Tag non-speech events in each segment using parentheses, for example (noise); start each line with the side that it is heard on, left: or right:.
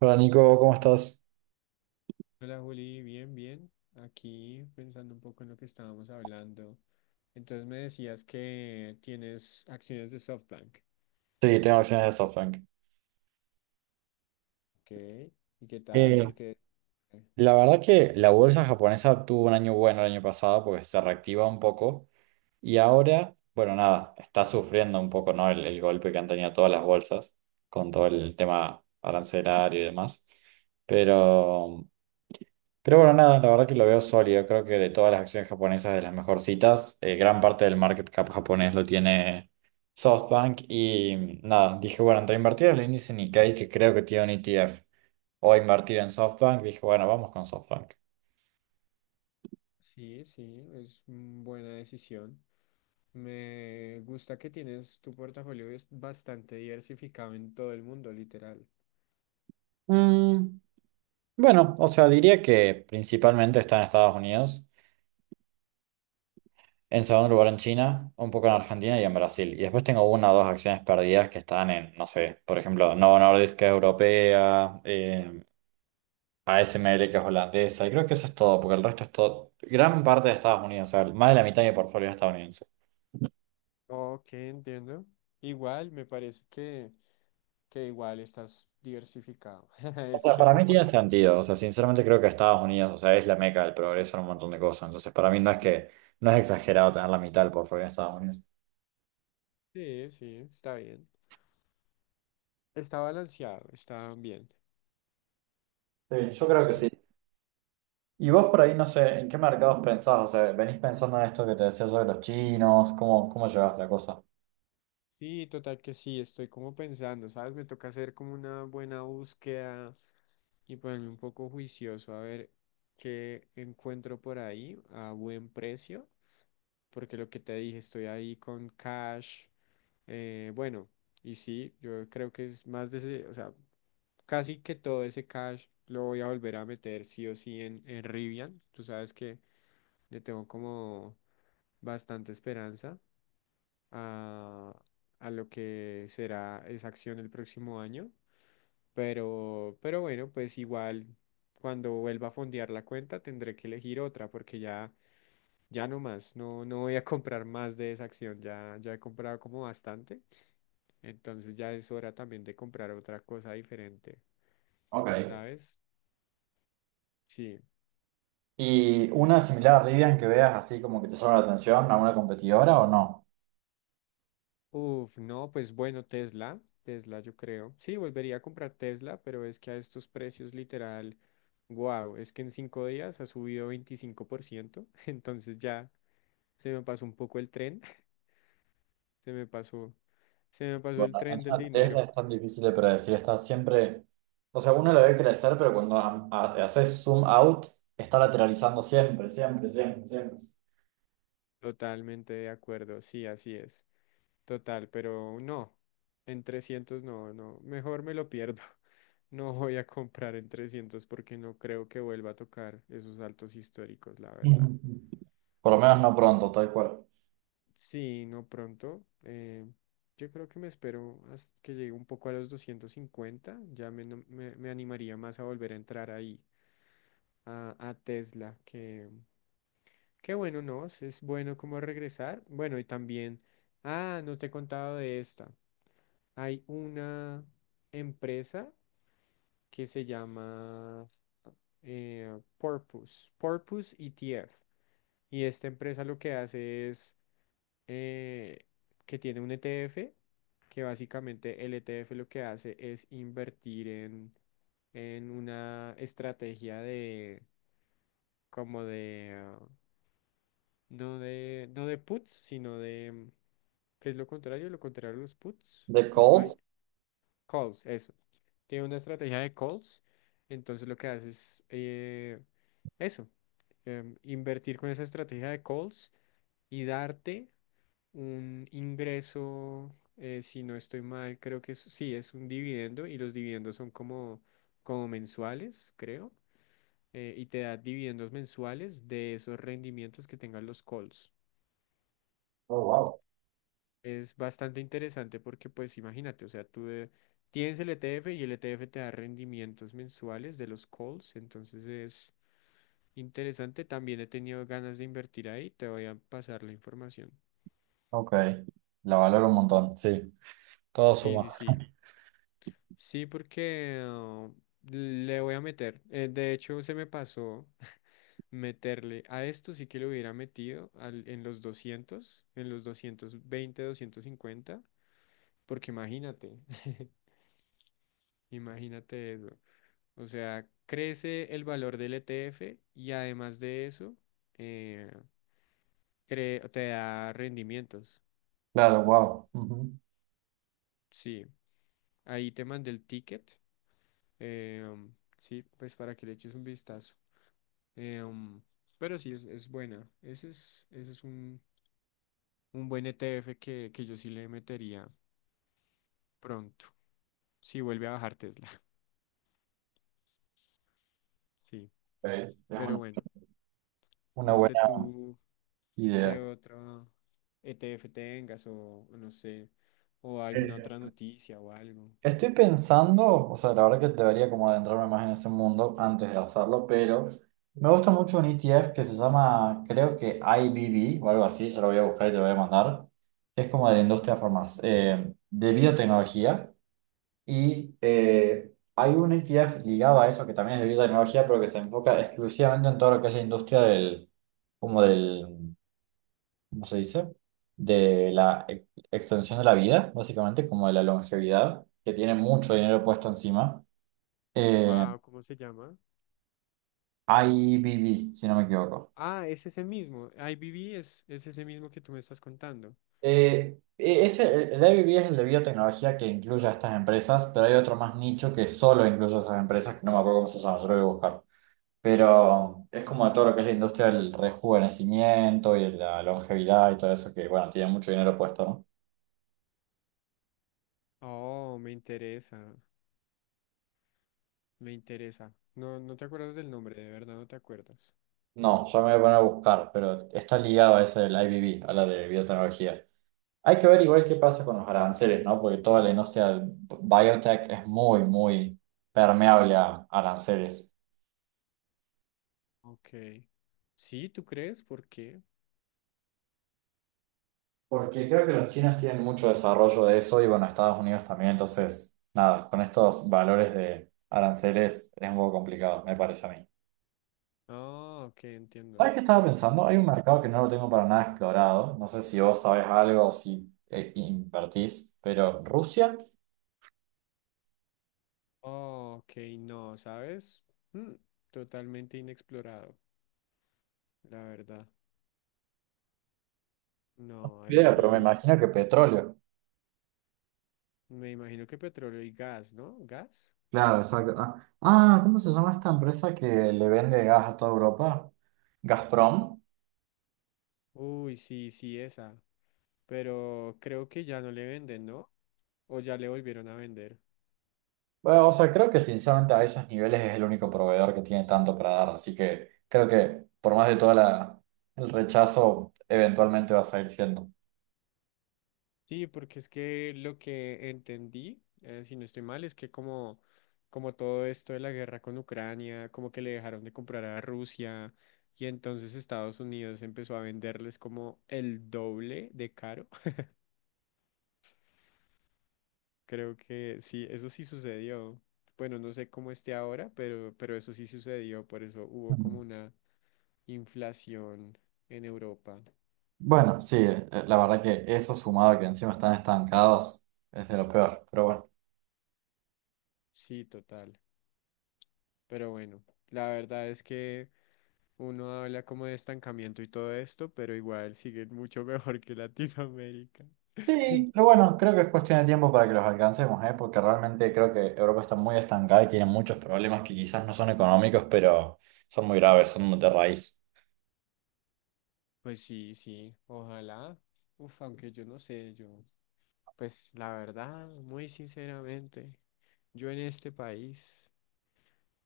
right: Hola Nico, ¿cómo estás?
left: Hola Juli, bien, bien. Aquí pensando un poco en lo que estábamos hablando. Entonces me decías que tienes acciones de SoftBank.
right: Sí, tengo acciones de SoftBank.
left: Ok. ¿Y qué tal?
right: Eh,
left: Porque eh,
right: la verdad que la bolsa japonesa tuvo un año bueno el año pasado porque se reactiva un poco y ahora, bueno, nada, está sufriendo un poco, ¿no? El golpe que han tenido todas las bolsas con todo el tema arancelario y demás. Pero Pero bueno, nada, la verdad que lo veo sólido. Creo que de todas las acciones japonesas, de las mejorcitas, gran parte del market cap japonés lo tiene SoftBank. Y nada, dije, bueno, entre invertir en el índice Nikkei, que creo que tiene un ETF, o invertir en SoftBank, dije, bueno, vamos con SoftBank.
left: sí, sí, es buena decisión. Me gusta que tienes tu portafolio es bastante diversificado en todo el mundo, literal.
right: Mm, bueno, o sea, diría que principalmente está en Estados Unidos, en segundo lugar en China, un poco en Argentina y en Brasil. Y después tengo una o dos acciones perdidas que están en, no sé, por ejemplo, Novo Nordisk, que es europea. ASML, que es holandesa, y creo que eso es todo, porque el resto es todo, gran parte de Estados Unidos, o sea, más de la mitad de mi portfolio es estadounidense.
left: Ok, entiendo. Igual, me parece que igual estás diversificado. (laughs)
right: O
left: Es
right: sea,
left: que
right: para mí tiene
left: comparado.
right: sentido, o sea, sinceramente creo que Estados Unidos, o sea, es la meca del progreso en un montón de cosas, entonces para mí no es que, no es exagerado tener la mitad del portfolio en Estados Unidos.
left: Sí, sí, está bien. Está balanceado, está bien.
right: Sí, yo creo que sí.
left: Sí.
right: Y vos por ahí, no sé, ¿en qué mercados pensás? O sea, ¿venís pensando en esto que te decía yo de los chinos? ¿Cómo llevaste la cosa?
left: Sí, total que sí, estoy como pensando, ¿sabes? Me toca hacer como una buena búsqueda y ponerme un poco juicioso a ver qué encuentro por ahí a buen precio, porque lo que te dije, estoy ahí con cash. Bueno, y sí, yo creo que es más de ese, o sea, casi que todo ese cash lo voy a volver a meter sí o sí en Rivian. Tú sabes que le tengo como bastante esperanza. a, a lo que será esa acción el próximo año. Pero bueno, pues igual cuando vuelva a fondear la cuenta tendré que elegir otra porque ya, ya no más, no, no voy a (laughs) comprar más de esa acción, ya, ya he comprado como bastante, entonces ya es hora también de comprar otra cosa diferente,
right: Ok.
left: ¿sabes? Sí.
right: ¿Y una similar a Rivian que veas así como que te llama la atención, alguna competidora o no?
left: Uf, no, pues bueno, Tesla, Tesla yo creo. Sí, volvería a comprar Tesla, pero es que a estos precios literal, wow, es que en 5 días ha subido 25%, (laughs) entonces ya se me pasó un poco el tren, (laughs) se me pasó, se me pasó el
right: Bueno,
left: tren del
right: Nikola Tesla
left: dinero.
right: es tan difícil de predecir, está siempre, o sea, uno la ve crecer, pero cuando haces zoom out, está lateralizando siempre, siempre, siempre, siempre.
left: Totalmente de acuerdo, sí, así es. Total, pero no, en 300 no, no, mejor me lo pierdo. (laughs) No voy a comprar en 300 porque no creo que vuelva a tocar esos altos históricos, la verdad.
right: Ujú. Por lo menos no pronto, tal cual.
left: Sí, no pronto. Yo creo que me espero hasta que llegue un poco a los 250. Ya me, no- me animaría más a volver a entrar ahí, a Tesla, que bueno, no, es bueno como regresar. Bueno, y también, ah, no te he contado de esta. Hay una empresa que se llama Porpoise, Porpoise ETF. Y esta empresa lo que hace es eh, que tiene un ETF, que básicamente el ETF lo que hace es invertir en una estrategia de, como de, no no de puts, sino de, ¿qué es lo contrario? Lo contrario a los puts,
right: The Coles.
left: buy, calls, eso. Tiene una estrategia de calls, entonces lo que hace es eso, invertir con esa estrategia de calls y darte un ingreso, si no estoy mal, creo que sí, es un dividendo y los dividendos son como, como mensuales, creo, y te da dividendos mensuales de esos rendimientos que tengan los calls.
right: Oh, wow.
left: Es bastante interesante porque, pues, imagínate, o sea, tú tienes el ETF y el ETF te da rendimientos mensuales de los calls, entonces es interesante. También he tenido ganas de invertir ahí, te voy a pasar la información.
right: Ok, la valoro un montón, sí, todo
left: Sí,
right: suma.
left: sí, sí. Sí, porque le voy a meter. De hecho, se me pasó (laughs) meterle a esto, sí que lo hubiera metido en los 200, en los 220, 250. Porque imagínate, (laughs) imagínate eso. O sea, crece el valor del ETF y además de eso, eh, te da rendimientos.
right: Claro, wow. Ujú.
left: Sí, ahí te mandé el ticket. eh, sí, pues para que le eches un vistazo. Em, pero sí, es buena. Ese es un buen ETF que yo sí le metería pronto. Si vuelve a bajar Tesla. (laughs) Sí.
right: Ok, es
left: Pero bueno,
right: una
left: no sé
right: buena
left: tú qué
right: idea.
left: otro ETF tengas o no sé, o alguna otra noticia o algo.
right: Estoy pensando, o sea, la verdad que debería como adentrarme más en ese mundo antes de hacerlo, pero me gusta mucho un ETF que se llama, creo que IBB o algo así, ya lo voy a buscar y te lo voy a mandar. Es como de la industria farmacéutica, de biotecnología y hay un ETF ligado a eso que también es de biotecnología, pero que se enfoca exclusivamente en todo lo que es la industria del, como del ¿cómo se dice? De la extensión de la vida, básicamente, como de la longevidad, que tiene mucho dinero puesto encima. Eh,
left: Wow, ¿cómo se llama?
right: IBB, si no me equivoco.
left: Ah, es ese mismo. IBB es ese mismo que tú me estás contando.
right: Ese, el IBB es el de biotecnología que incluye a estas empresas, pero hay otro más nicho que solo incluye a esas empresas, que no me acuerdo cómo se llama, yo lo voy a buscar. Pero es como de todo lo que es la industria del rejuvenecimiento y de la longevidad y todo eso, que bueno, tiene mucho dinero puesto, ¿no?
left: Oh, me interesa, me interesa. No, no te acuerdas del nombre, de verdad no te acuerdas.
right: No, ya me voy a poner a buscar, pero está ligado a ese del IBB, a la de biotecnología. Hay que ver igual qué pasa con los aranceles, ¿no? Porque toda la industria del biotech es muy, muy permeable a aranceles.
left: Ok. Sí, ¿tú crees? ¿Por qué?
right: Porque creo que los chinos tienen mucho desarrollo de eso y bueno, Estados Unidos también, entonces, nada, con estos valores de aranceles es un poco complicado, me parece a mí.
left: Ah, ok, entiendo.
right: ¿Sabes qué estaba pensando? Hay un
left: Sí.
right: mercado que no lo tengo para nada explorado, no sé si vos sabés algo o si invertís, pero Rusia.
left: Oh, ok, no, ¿sabes? Mm, totalmente inexplorado, la verdad. No, ahí
right: Idea, pero me
left: sí,
right: imagino que petróleo.
left: me imagino que petróleo y gas, ¿no? ¿Gas?
right: Claro, exacto. ¿Cómo se llama esta empresa que le vende gas a toda Europa? ¿Gazprom?
left: Uy, sí, sí, esa. Pero creo que ya no le venden, ¿no? O ya le volvieron a vender.
right: Bueno, o sea, creo que sinceramente a esos niveles es el único proveedor que tiene tanto para dar, así que creo que por más de todo el rechazo, eventualmente va a seguir siendo.
left: Sí, porque es que lo que entendí, si no estoy mal, es que como todo esto de la guerra con Ucrania, como que le dejaron de comprar a Rusia y entonces Estados Unidos empezó a venderles como el doble de caro. (laughs) Creo que sí, eso sí sucedió. Bueno, no sé cómo esté ahora, pero eso sí sucedió, por eso hubo como
right: Mm.
left: una inflación en Europa.
right: Bueno, sí, la verdad que eso sumado a que encima están estancados es de lo peor, pero bueno.
left: Sí, total. Pero bueno, la verdad es que... Uno habla como de estancamiento y todo esto, pero igual sigue mucho (laughs) mejor que Latinoamérica.
right: Sí,
left: (laughs)
right: pero bueno, creo que es cuestión de tiempo para que los alcancemos, ¿eh? Porque realmente creo que Europa está muy estancada y tiene muchos problemas que quizás no son económicos, pero son muy graves, son de raíz.
left: Pues sí, sí, ojalá. Uf, aunque yo no sé, yo, pues la verdad, muy sinceramente, yo en este país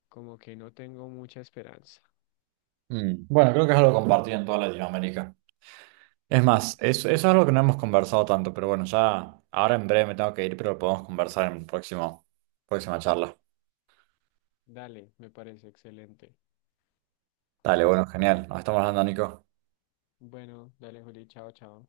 left: como que no tengo mucha esperanza.
right: Mm, bueno, creo que es algo compartido en toda Latinoamérica. Es
left: (laughs)
right: más,
left: Sí.
right: eso es algo que no hemos conversado tanto, pero bueno, ya ahora en breve me tengo que ir, pero lo podemos conversar en próxima charla.
left: Dale, me parece excelente.
right: Dale,
left: Sí.
right: bueno, genial. Nos estamos hablando, Nico.
left: Bueno, dale, Juli, chao, chao.